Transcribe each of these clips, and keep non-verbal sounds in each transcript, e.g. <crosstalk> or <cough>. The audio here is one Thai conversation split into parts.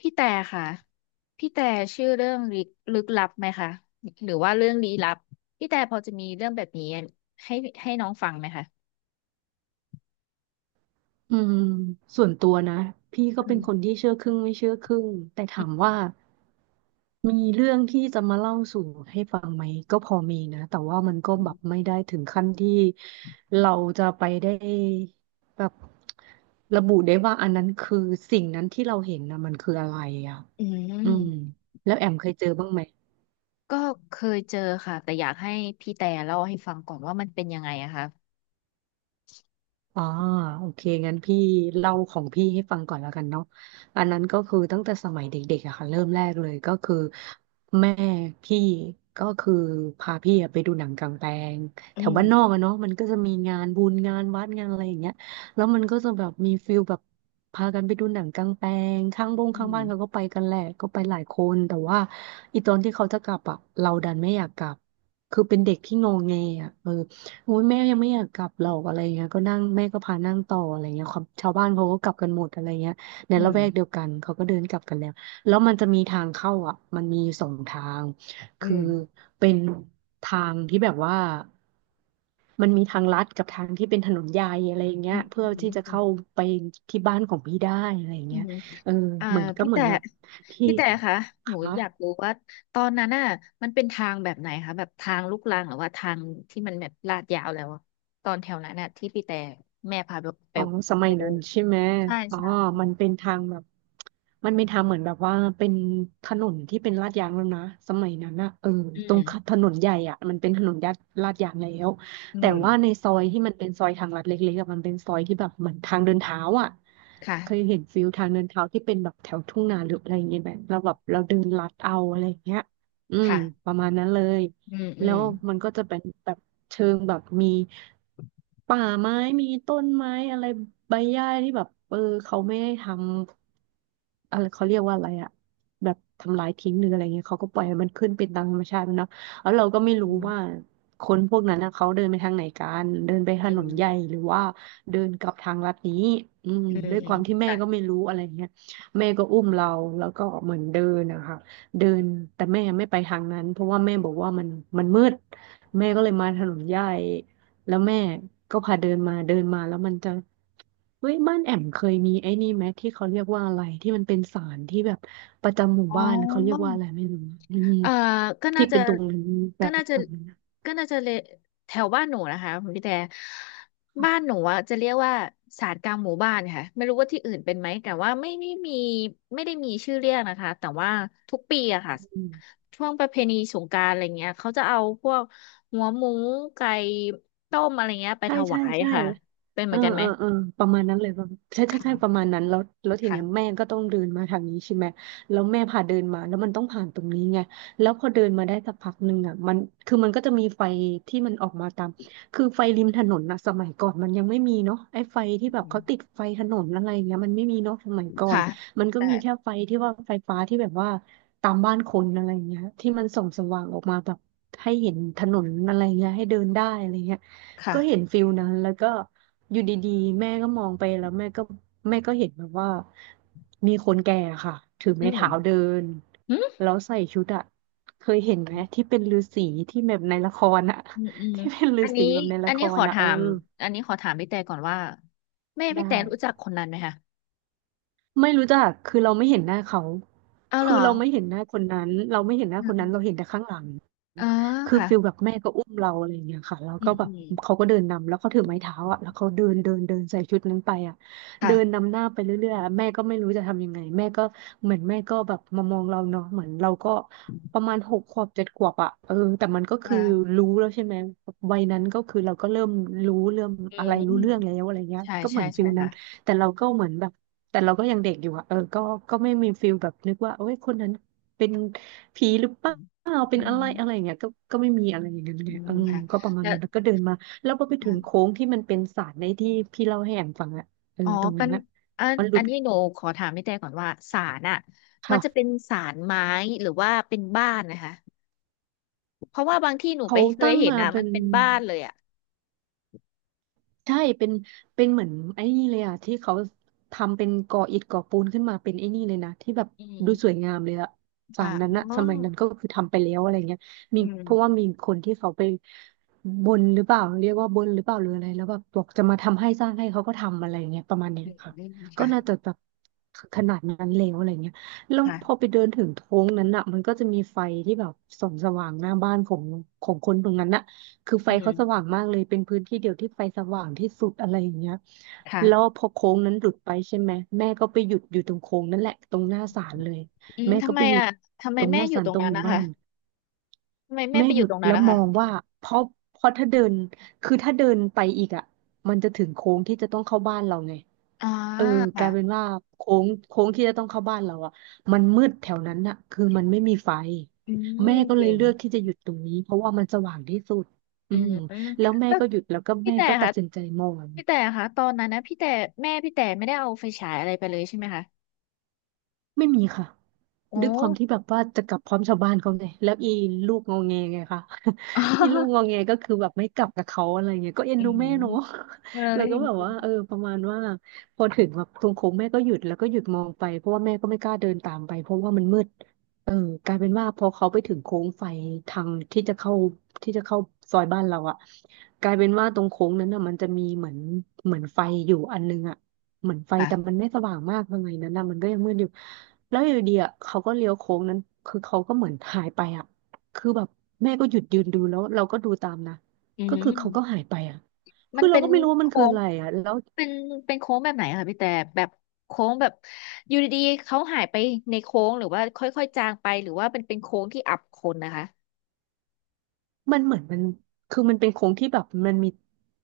พี่แต่ค่ะพี่แต่ชื่อเรื่องลึกลับไหมคะ หรือว่าเรื่องลี้ลับ พี่แต่พอจะมีเรื่องแบบนี้ให้ให้น้องฟังไหมคะอืมส่วนตัวนะพี่ก็อืเป็นมคนที่เชื่อครึ่งไม่เชื่อครึ่งแต่ถามว่ามีเรื่องที่จะมาเล่าสู่ให้ฟังไหมก็พอมีนะแต่ว่ามันก็อืแบบมไม่ได้ถึงขั้นที่เราจะไปได้แบบระบุได้ว่าอันนั้นคือสิ่งนั้นที่เราเห็นนะมันคืออะไรอ่ะอือืมมแล้วแอมเคยเจอบ้างไหม ก็เคยเจอค่ะแต่อยากให้พี่แต่เล่าให้ฟังก่อนว่ามันเป็นยังไงอะคะอ๋อโอเคงั้นพี่เล่าของพี่ให้ฟังก่อนแล้วกันเนาะอันนั้นก็คือตั้งแต่สมัยเด็กๆอะค่ะเริ่มแรกเลยก็คือแม่พี่ก็คือพาพี่อะไปดูหนังกลางแปลงอืแถวมบ้านนอกอะเนาะมันก็จะมีงานบุญงานวัดงานอะไรอย่างเงี้ยแล้วมันก็จะแบบมีฟิลแบบพากันไปดูหนังกลางแปลงข้างบงอืข้างมบ้านเขาก็ไปกันแหละก็ไปหลายคนแต่ว่าอีตอนที่เขาจะกลับอะเราดันไม่อยากกลับคือเป็นเด็กที่งงเงอ่ะเออ โอ้ยแม่ยังไม่อยากกลับหรอกอะไรเงี้ยก็นั่งแม่ก็พานั่งต่ออะไรเงี้ยความชาวบ้านเขาก็กลับกันหมดอะไรเงี้ยในอืละมแวกเดียวกันเขาก็เดินกลับกันแล้วแล้วมันจะมีทางเข้าอ่ะมันมีสองทางอืคือมเป็นทางที่แบบว่ามันมีทางลัดกับทางที่เป็นถนนใหญ่อะไรอย่างเงี้อืยเพื่อที่จะเข้าม ไปที่บ้านของพี่ได้อะไรอย่างอืเงี้ยมเอออ่าเหมือนก็พี่เหมือแต่นแบบพี่พี่แต่คะหนูคะ อยากรู้ว่าตอนนั้นน่ะมันเป็นทางแบบไหนคะแบบทางลูกรังหรือว่าทางที่มันแบบลาดยาวแล้วอะตอนแถวนั้นน่ะที่พี่แต่แม่พาไปไปอ๋อ สมัไปยดูนั้นใช่ไหมใช่อ๋อใช่ มันเป็นทางแบบมันเป็นทางเหมือนแบบว่าเป็นถนนที่เป็นลาดยางแล้วนะสมัยนั้นนะเอออืตรมงถนนใหญ่อ่ะมันเป็นถนนลาดยางแล้วอืแต่มว่าในซอยที่มันเป็นซอยทางลัดเล็กๆอะมันเป็นซอยที่แบบเหมือนทางเดินเท้าอ่ะเคยค่ะเห็นฟิลทางเดินเท้าที่เป็นแบบแถวทุ่งนาหรืออะไรอย่างเงี้ยแบบเราแบบเราเดินลัดเอาอะไรอย่างเงี้ยอืมค่ะ ประมาณนั้นเลย อืมอืแล้มวมันก็จะเป็นแบบเชิงแบบมีป่าไม้มีต้นไม้อะไรใบหญ้าที่แบบเออเขาไม่ได้ทำอะไรเขาเรียกว่าอะไรอะแบบทำลายทิ้งหรืออะไรเงี้ยเขาก็ปล่อยให้มันขึ้นเป็นตามธรรมชาติมันเนาะแล้วเราก็ไม่อืรู้มว่าคนพวกนั้นนะเขาเดินไปทางไหนกันเดินไปถอืนนมใหญ่หรือว่าเดินกลับทางลัดนี้อืมอืมด้วยอืคมวามที่แม่ก็ค่ะไม่รู้อะไรเงี้ยแม่ก็อุ้มเราแล้วก็เหมือนเดินนะคะ เดินแต่แม่ไม่ไปทางนั้นเพราะว่าแม่บอกว่ามันมืดแม่ก็เลยมาถนนใหญ่แล้วแม่ก็พาเดินมาเดินมาแล้วมันจะเฮ้ยบ้านแอมเคยมีไอ้นี่ไหมที่เขาเรียกว่าอะไรที่มันเป็นศาลที่แบบประจำหมู่อ๋อ บ้านเขาเรียกว่าอะไรไม่รู้อืมเอ่อก็น่าที่จะเป็นตรงนั้นแบก็น่าบจะแบบนั้นก็น่าจะเลแถวบ้านหนูนะคะคุณพี่แต่บ้านหนูอะจะเรียกว่าศาลกลางหมู่บ้านค่ะไม่รู้ว่าที่อื่นเป็นไหมแต่ว่าไม่มีไม่ได้มีชื่อเรียกนะคะแต่ว่าทุกปีอะค่ะอืมช่วงประเพณีสงกรานต์อะไรเงี้ยเขาจะเอาพวกหัวหมูไก่ต้มอะไรเงี้ยไปใช่ถใช่วายใช่ ค่ะเป็นเหเอมืออนกันไหมเออเออประมาณนั้นเลยป่ะใช่ใช่ใช่ประค่ะมาณนั้นแล้วแล้วทีเนี้ยแม่ค่ะก็ต้องเดินมาทางนี้ใช่ไหมแล้วแม่พาเดินมาแล้วมันต้องผ่านตรงนี้ไงแล้วพอเดินมาได้สักพักหนึ่งอ่ะมันคือมันก็จะมีไฟที่มันออกมาตามคือไฟริมถนนนะสมัยก่อนมันยังไม่มีเนาะไอ้ไฟที่แบบเขาติดไฟถนนอะไรเงี้ยมันไม่มีเนาะสมัยก่อนค่ะมันก็แต่มีแค่ไฟที่ว่าไฟฟ้าที่แบบว่าตามบ้านคนอะไรเงี้ยที่มันส่องสว่างออกมาแบบให้เห็นถนนอะไรเงี้ยให้เดินได้อะไรเงี้ย ก็เห็นค่ะฟิลนั้น แล้วก็อยู่ดีๆแม่ก็มองไปแล้วแม่ก็เห็นแบบว่ามีคนแก่ค่ะถืออืไม้เท้าเดิม นแล้วใส่ชุดอะเคยเห็นไหมที่เป็นฤาษีที่แบบในละครอะ อืมอืม <laughs> ที่เป็นฤาอันษีนี้แบบในอัละนคนี้ขรออะถาเออมอันนี้ขอถามพี่แต่ก่อนว่าแม่ได้ พี่แต่รู้จักคนนั้นไหมคะไม่รู้จัก คือเราไม่เห็นหน้าเขา เอาเหรคืออเราไม่เห็นหน้าคนนั้น เราไม่เห็นหน้าอืมคนอนั้น เรามเห็นแต่ข้างหลังอ๋อคือค่ะฟิลแบบแม่ก็อุ้มเราอะไรอย่างเงี้ยค่ะแล้วอืก็มแบอืบมเขาก็เดินนำแล้วเขาถือไม้เท้าอ่ะแล้วเขาเดินเดินเดินใส่ชุดนั้นไปอ่ะค่ะเดินนำหน้าไปเรื่อยๆอะแม่ก็ไม่รู้จะทำยังไงแม่ก็เหมือนแม่ก็แบบมามองเราเนาะเหมือนเราก็ประมาณหกขวบเจ็ดขวบอ่ะเออแต่มันก็คืออ่ารู้แล้วใช่ไหมวัยนั้นก็คือเราก็เริ่มรู้เริ่มอือะไรรู้เรื่องแล้มวอะไรเงี้ยใช่ก็เหใช่มือนฟิใช่ลนั้ค่ะนแต่เราก็เหมือนแบบ แต่เราก็ยังเด็กอยู่อะเออก็ก็ไม่มีฟิลแบบนึกว่าโอ้ยคนนั้นเป็นผีหรือเปอืล่ามเป็อืนอะมไรอะไรอย่างเงี้ยก็ก็ไม่มีอะไรอย่างเงี้ยอืเนี่ยมอืมค่ะก็ประมาณแล้วนั้นแล้วก็เดินมา แล้วพอไปถึงอ่ะโค้งที่มันเป็นศาลในที่พี่เล่าให้แอมฟังอะอ๋อตรงเป็นั้นนอะมันหลุอัดนนี้หนูขอถามพี่แต่ก่อนว่าศาลอ่ะมันจะเป็ค่ะ นศาลไม้หรือว่าเป็นบ้านนะคะเพราะว่าบางที่หนูไปเขาเคยตั้งเห็นมานะเป็มันน เป็นบ้านเลยอ่ะใช่เป็นเป็นเหมือนไอ้นี่เลยอ่ะที่เขาทำเป็นก่ออิฐก่อปูนขึ้นมาเป็นไอ้นี่เลยนะที่แบบอืดูสวยมงามเลยอะศาค่ะลนั้นอ๋ออะสมัยนั้นก็คือทำไปแล้วอะไรเงี้ยมีอืเพราะว่าม มีคนที่เขาไปบนหรือเปล่าเรียกว่าบนหรือเปล่าหรืออะไรแล้วแบบบอกจะมาทำให้สร้างให้เขาก็ทำอะไรเงี้ยประมาณเนี้ยอืมค่ะอืมก็ค่ะน่าจะแบบขนาดนั้นแล้วอะไรเงี้ยแล้วพอไปค่ะเดินถึงโค้งนั้นอะมันก็จะมีไฟที่แบบส่องสว่างหน้าบ้านของคนตรงนั้นอะ คือไฟอืเขาสมว่างมากเลยเป็นพื้นที่เดียวที่ไฟสว่างที่สุดอะไรอย่างเงี้ยแล้วค่ะพอโค้งนั้นหลุดไปใช่ไหมแม่ก็ไปหยุดอยู่ตรงโค้งนั่นแหละตรงหน้าศาลเลยอืมแม่ทำก็ไมไปหยุดอ่ะทำไมตรงหแม่น้าอยู่ศาลตรตงรงนั้นหมู่นะบ้าคะน ทำไมแม่แม่ไปอหยุยู่ดตรงนั้แล้นวนะมคะองว่าเพราะถ้าเดินคือถ้าเดินไปอีกอ่ะมันจะถึงโค้งที่จะต้องเข้าบ้านเราไงอ่าเออกค่ะลายเป็นว่าโค้งที่จะต้องเข้าบ้านเราอ่ะมันมืดแถวนั้นอ่ะคือมันไม่มีไฟอืแม่มก็เลเก่ยงเลือกที่จะหยุดตรงนี้เพราะว่ามันสว่างที่สุดอือืมมอืมแล้วแม่แล้วก็หยุดแล้วก็พี่แม่แต่ก็ตัดค่ะสินใจมองพี่แต่ค่ะตอนนั้นนะพี่แต่แม่พี่แต่ไม่ได้เอาไฟฉายอะไรไปเลยใช่ไหมคะไม่มีค่ะ โอ้ ด้วยความที่แบบว่าจะกลับพร้อมชาวบ้านเขาไงแล้วอีลูกงอแงไงคะ <laughs> อีลูก <laughs> งอแงก็คือแบบไม่กลับกับเขาอะไรเงี้ยก็เอ็นอืดูมแม่เนาะ เล <laughs> แล้วยก็แบบว่าเออประมาณว่าพอถึงแบบตรงโค้งแม่ก็หยุดแล้วก็หยุดมองไปเพราะว่าแม่ก็ไม่กล้าเดินตามไปเพราะว่ามันมืด เออกลายเป็นว่าพอเขาไปถึงโค้งไฟทางที่จะเข้าที่จะเข้าซอยบ้านเราอะกลายเป็นว่าตรงโค้งนั้นอ่ะมันจะมีเหมือนไฟอยู่อันนึงอะเหมือนไฟแต่มัค่ะนไม่สว่างมากยังไงนั้นนะมันก็ยังมืดอยู่แล้วอยู่ดีอะเขาก็เลี้ยวโค้งนั้นคือเขาก็เหมือนหายไปอะคือแบบแม่ก็หยุดยืนดูแล้วเราก็ดูตามนะอืก็คือเขาก็ม หายไปอะมัคืนอเราเป็นก็ไม่รู้ว่ามันโค้คืองอะไรอะแล้ว เป็นเป็นโค้งแบบไหนอะคะพี่แต่แบบโค้งแบบอยู่ดีๆเขาหายไปในโค้งหรือว่าค่อยๆจางไปหรือว่าเป็นโค้งที่อับคนนะคะมันเหมือนมันคือมันเป็นโค้งที่แบบมันมี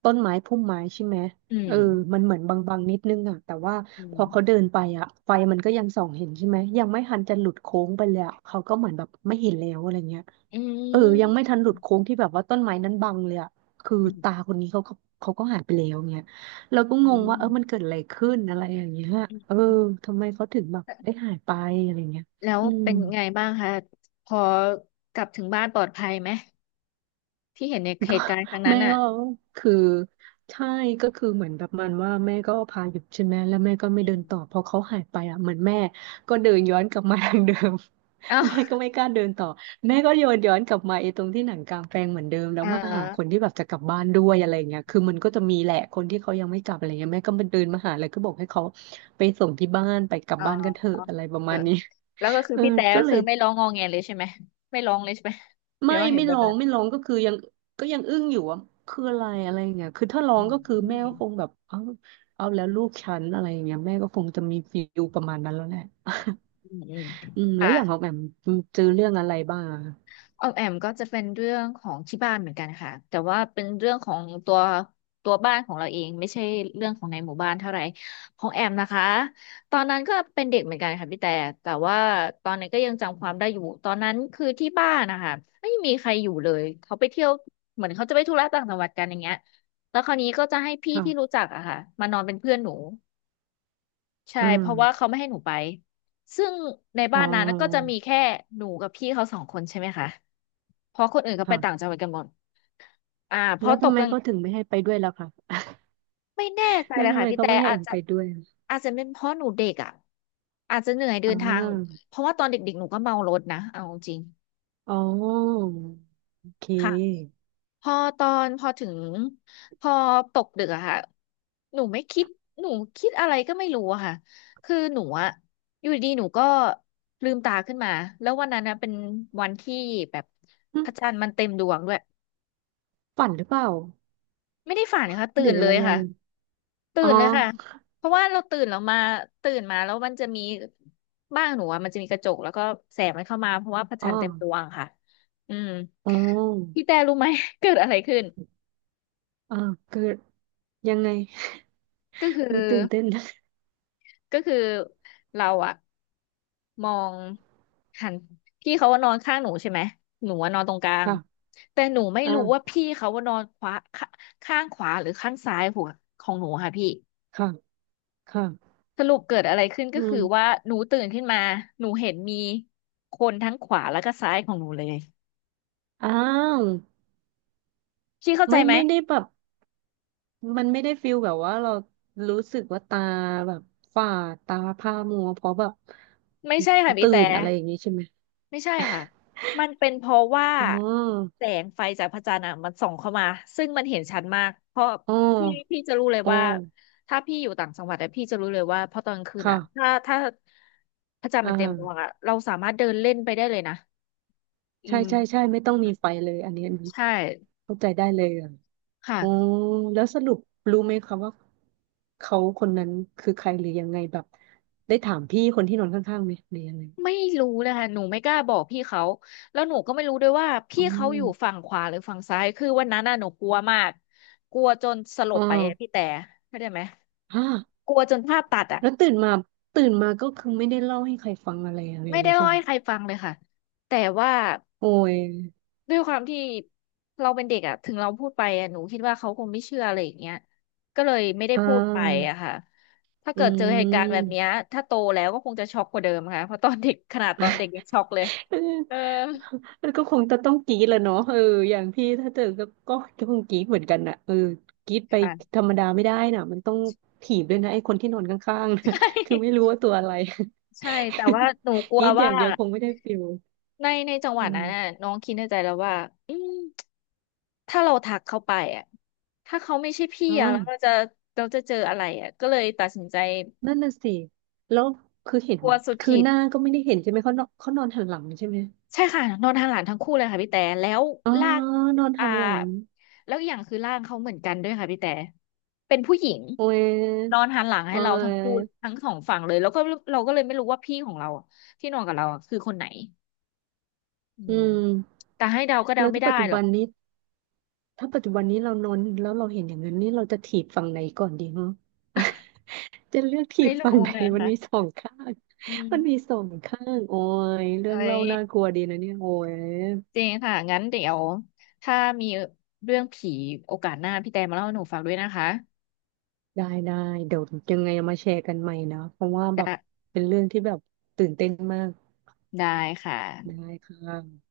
ต้นไม้พุ่มไม้ใช่ไหมอืเออมมันเหมือนบางๆนิดนึงอ่ะแต่ว่าอืพมอเขาเดินไปอ่ะไฟมันก็ยังส่องเห็นใช่ไหมยังไม่ทันจะหลุดโค้งไปเลยอะเขาก็เหมือนแบบไม่เห็นแล้วอะไรเงี้ยอืเออยังมไม่ทันหลุดโค้งที่แบบว่าต้นไม้นั้นบังเลยอ่ะคืออืตามคนนี้เขาก็หายไปแล้วเงี้ยเราก็อืงงว่ามเออมันเกิดอะไรขึ้นอะไรอย่างเงี้ยอืมเอออืมทำไมเขาถึงแบบได้หายไปอะไรเงี้ยแล้วอืม เป็นไงบ้างคะพอกลับถึงบ้านปลอดภัยไหมที่เห็นในเหก็ ตุการณ์ครั้ง <laughs> นั้แม่นอ่ะก็คือใช่ก็คือเหมือนแบบมันว่าแม่ก็พาหยุดใช่ไหมแล้วแม่ก็ไม่อืเดินมต่อพอเขาหายไปอ่ะเหมือนแม่ก็เดินย้อนกลับมาทางเดิม เอ้า <laughs> แม่ก็ไม่กล้าเดินต่อแม่ก็โยนย้อนกลับมาไอ้ตรงที่หนังกลางแปลงเหมือนเดิมแล้เอวมาหาคนอที่แบบจะกลับบ้านด้วยอะไรเงี้ยคือมันก็จะมีแหละคนที่เขายังไม่กลับอะไรเงี้ยแม่ก็มาเดินมาหาเลยก็บอกให้เขาไปส่งที่บ้านไปกลัเบบ้านกันเถอออะอะไรประเออมาณนี้ แล้วก็คื <laughs> อเออพี่แต่ก็ก็เลคืย อไม่ร้องงอแงเลยใช่ไหมไม่ร้องเลยใช่ไหมเดี๋ไม่ยวว่าเห็นแบบนั้น ไม่ร้องก็คือยังก็ยังอึ้งอยู่ว่าคืออะไรอะไรอย่างเงี้ยคือถ้าร้ออืงมก็คืออืแม่มก็คงแบบเอาแล้วลูกฉันอะไรอย่างเงี้ยแม่ก็คงจะมีฟีลประมาณนั้นแล้วแหละอืมอืมแล้ค่ะวอย่างของแอมเจอเรื่องอะไรบ้างอะออมแอมก็จะเป็นเรื่องของที่บ้านเหมือนกันค่ะแต่ว่าเป็นเรื่องของตัวบ้านของเราเองไม่ใช่เรื่องของในหมู่บ้านเท่าไหร่ของแอมนะคะตอนนั้นก็เป็นเด็กเหมือนกันค่ะพี่แต่แต่ว่าตอนนั้นก็ยังจำความได้อยู่ตอนนั้นคือที่บ้านนะคะไม่มีใครอยู่เลยเขาไปเที่ยวเหมือนเขาจะไปธุระต่างจังหวัดกันอย่างเงี้ยแล้วคราวนี้ก็จะให้พี่ที่รู้ค่ะจักอะค่ะมานอนเป็นเพื่อนหนู ใช่อืมเพราะว่าเขาไม่ให้หนูไปซึ่งในอ๋บ้าอนนั้นก็จะมีแค่หนูกับพี่เขาสองคนใช่ไหมคะเพราะคนอื่นเขาไปต่างค่ะจังหวัดกันหมดอ่าพแล้อวตทำกไมกลางก็ถึงไม่ให้ไปด้วยล่ะคะ ไม่แน่ใจ <laughs> แล้เลวยทำค่ะไมพี่ก็แต่ไม่ให้อาแอจมจะไปด้วยอาจจะเป็นเพราะหนูเด็กอ่ะอาจจะเหนื่อยเดิอ่นทางาเพราะว่าตอนเด็กๆหนูก็เมารถนะเอาจริงอ๋อโอเค่ะ คพอตอนพอถึงพอตกดึกอะค่ะหนูไม่คิดหนูคิดอะไรก็ไม่รู้อะค่ะคือหนูอะอยู่ดีๆหนูก็ลืมตาขึ้นมาแล้ววันนั้นนะเป็นวันที่แบบหึพระจันทร์มันเต็มดวงด้วยฝันหรือเปล่าไม่ได้ฝันค่ะหตื่รือนเลอะไรยยังค่ะไงตื่อ๋อนเลยค่ะเพราะว่าเราตื่นเรามาตื่นมาแล้วมันจะมีบ้านหนูอะมันจะมีกระจกแล้วก็แสงมันเข้ามาเพราะว่าพระอ๋จัอนทร์เต็มดวงค่ะอืมอ๋อพี่แต่รู้ไหม <laughs> เกิดอะไรขึ้นอ่าคือยังไง ก็คือ โอ้ยตื่นเต้นนะก็คือเราอะมองหันพี่เขาว่านอนข้างหนูใช่ไหมหนูว่านอนตรงกลางค่ะแต่หนูไม่รู้ว่าอ่าพี่เขาว่านอนขวาขข้างขวาหรือข้างซ้ายหัวของหนูค่ะพี่ค่ะค่ะสรุปเกิดอะไรขึ้นก็อืคือมว่าหนูตื่นขึ้นมาหนูเห็นมีคนทั้งขวาแล้วก็ซ้ายของหนูเลยอ้าวพี่เข้าใจไม่ไหมได้แบบมันไม่ได้ฟิลแบบว่าเรารู้สึกว่าตาแบบฝ่าตาผ้ามัวเพราะแบบไม่ใช่ค่ะพี่ตื่แต่ นอะไรอย่างนี้ใช่ไหม ไม่ใช่ค่ะ มันเป็นเพราะว่า <laughs> อ๋อแสงไฟจากพระจันทร์อ่ะมันส่องเข้ามา ซึ่งมันเห็นชัดมาก เพราะอ๋อพี่จะรู้เลยอ๋อว่าถ้าพี่อยู่ต่างจังหวัดอะพี่จะรู้เลยว่าพอตอนกลางคืนอ่ะค่ะถ้าพระจันทร์อ่มันเต็มดวงาอ่ะเราสามารถเดินเล่นไปได้เลยนะอืใช่มใช่ใช่ ไม่ต้องมีไฟเลยอันนี้ใช่เข้าใจได้เลยอ่ะอ๋อค่ะ แล้วสรุปรู้ไหมคะว่าเขาคนนั้นคือใครหรือยังไงแบบได้ถามพี่คนที่นอนข้างๆไหมหรือยังไง ไม่รู้เลยค่ะหนูไม่กล้าบอกพี่เขาแล้วหนูก็ไม่รู้ด้วยว่าอ๋พี่อเขาอยู่ฝั่งขวาหรือฝั่งซ้ายคือวันนั้นน่ะหนูกลัวมากกลัวจนสลอ๋บอไปอะพี่แต่เข้าใจไหมฮะกลัวจนภาพตัดอ่ะ แล้วตื่นมาก็คือไม่ได้เล่าให้ใครฟังอะไรอะไรไม่เลได้ยเล่าใช่ไหมให้ใครฟังเลยค่ะแต่ว่าโอ้ยด้วยความที่เราเป็นเด็กอะถึงเราพูดไปอะหนูคิดว่าเขาคงไม่เชื่ออะไรอย่างเงี้ยก็เลยไม่ได้อ้าพูดไปวอะค่ะถ้าอืเกิดเจอเหตุการณ์แบบเนี้ยม ถ้าโตแล้วก็คงจะช็อกกว่าเดิมค่ะเพราะตอนเด็กขนาดตอนเด็กยังช็อกเลย <laughs> เออเออแล้วก็คงจะต้องกรี๊ดแหละเนาะเอออย่างพี่ถ้าเจอก็คงกรี๊ดเหมือนกันน่ะเออกรี๊ดไปค่ะ ธรรมดาไม่ได้น่ะมันต้องถีบด้วยนะไอ้คนที่นอนข้างๆนะ <laughs> ใช่ <laughs> คือไม่รู้ว่าตัวอะไร ใช่แต่ว่าหนูก <laughs> ลักวรี๊ดอว่าย่างเดียวคงไม่ได้ฟิลในจังหวะอืนั้นน่ะมน้องคิดในใจแล้วว่าอืมถ้าเราทักเขาไปอ่ะถ้าเขาไม่ใช่พี่อ่อ่ะแล้วา เราจะเจออะไรอ่ะก็เลยตัดสินใจ นั่นน่ะสิแล้วคือเห็นกลัวสุดคือขีดหน้าก็ไม่ได้เห็นใช่ไหมเขานอนหันหลังใช่ไหมใช่ค่ะนอนหันหลังทั้งคู่เลยค่ะพี่แต่แล้วอ๋อลากนอนอ่าหันหลัง แล้วอย่างคือร่างเขาเหมือนกันด้วยค่ะพี่แต่เป็นผู้หญิงโอ้ยนอนหันหลังให้โอ้เราทั้งคู่ยทั้งสองฝั่งเลยแล้วก็เราก็เลยไม่รู้ว่าพี่ของเราอะที่นอนกับเราอะคือคนไหนอือืมมแต่ให้เดาก็เดาแล้วไม่ถ้าได้ปัจจุหรอบักนนี้เรานอนแล้วเราเห็นอย่างนั้นนี่เราจะถีบฝั่งไหนก่อนดีเนาะ <laughs> จะเลือกถีไม่บฝั่งรู้ไหน นะมันคะมีสองข้าง อื <laughs> มันมีมสองข้างโอ้ยเรื่เอ้องเล่ายน่ากลัวดีนะเนี่ยโอ้ยจริงค่ะงั้นเดี๋ยวถ้ามีเรื่องผีโอกาสหน้าพี่แต่มาเล่าให้หนูฟังด้วยนะคะได้ได้ เดี๋ยวยังไงเอามาแชร์กันใหม่นะเพราะว่าแบบได้เป็นเรื่องที่แบบตื่นเต้นมากได้ค่ะได้ค่ะ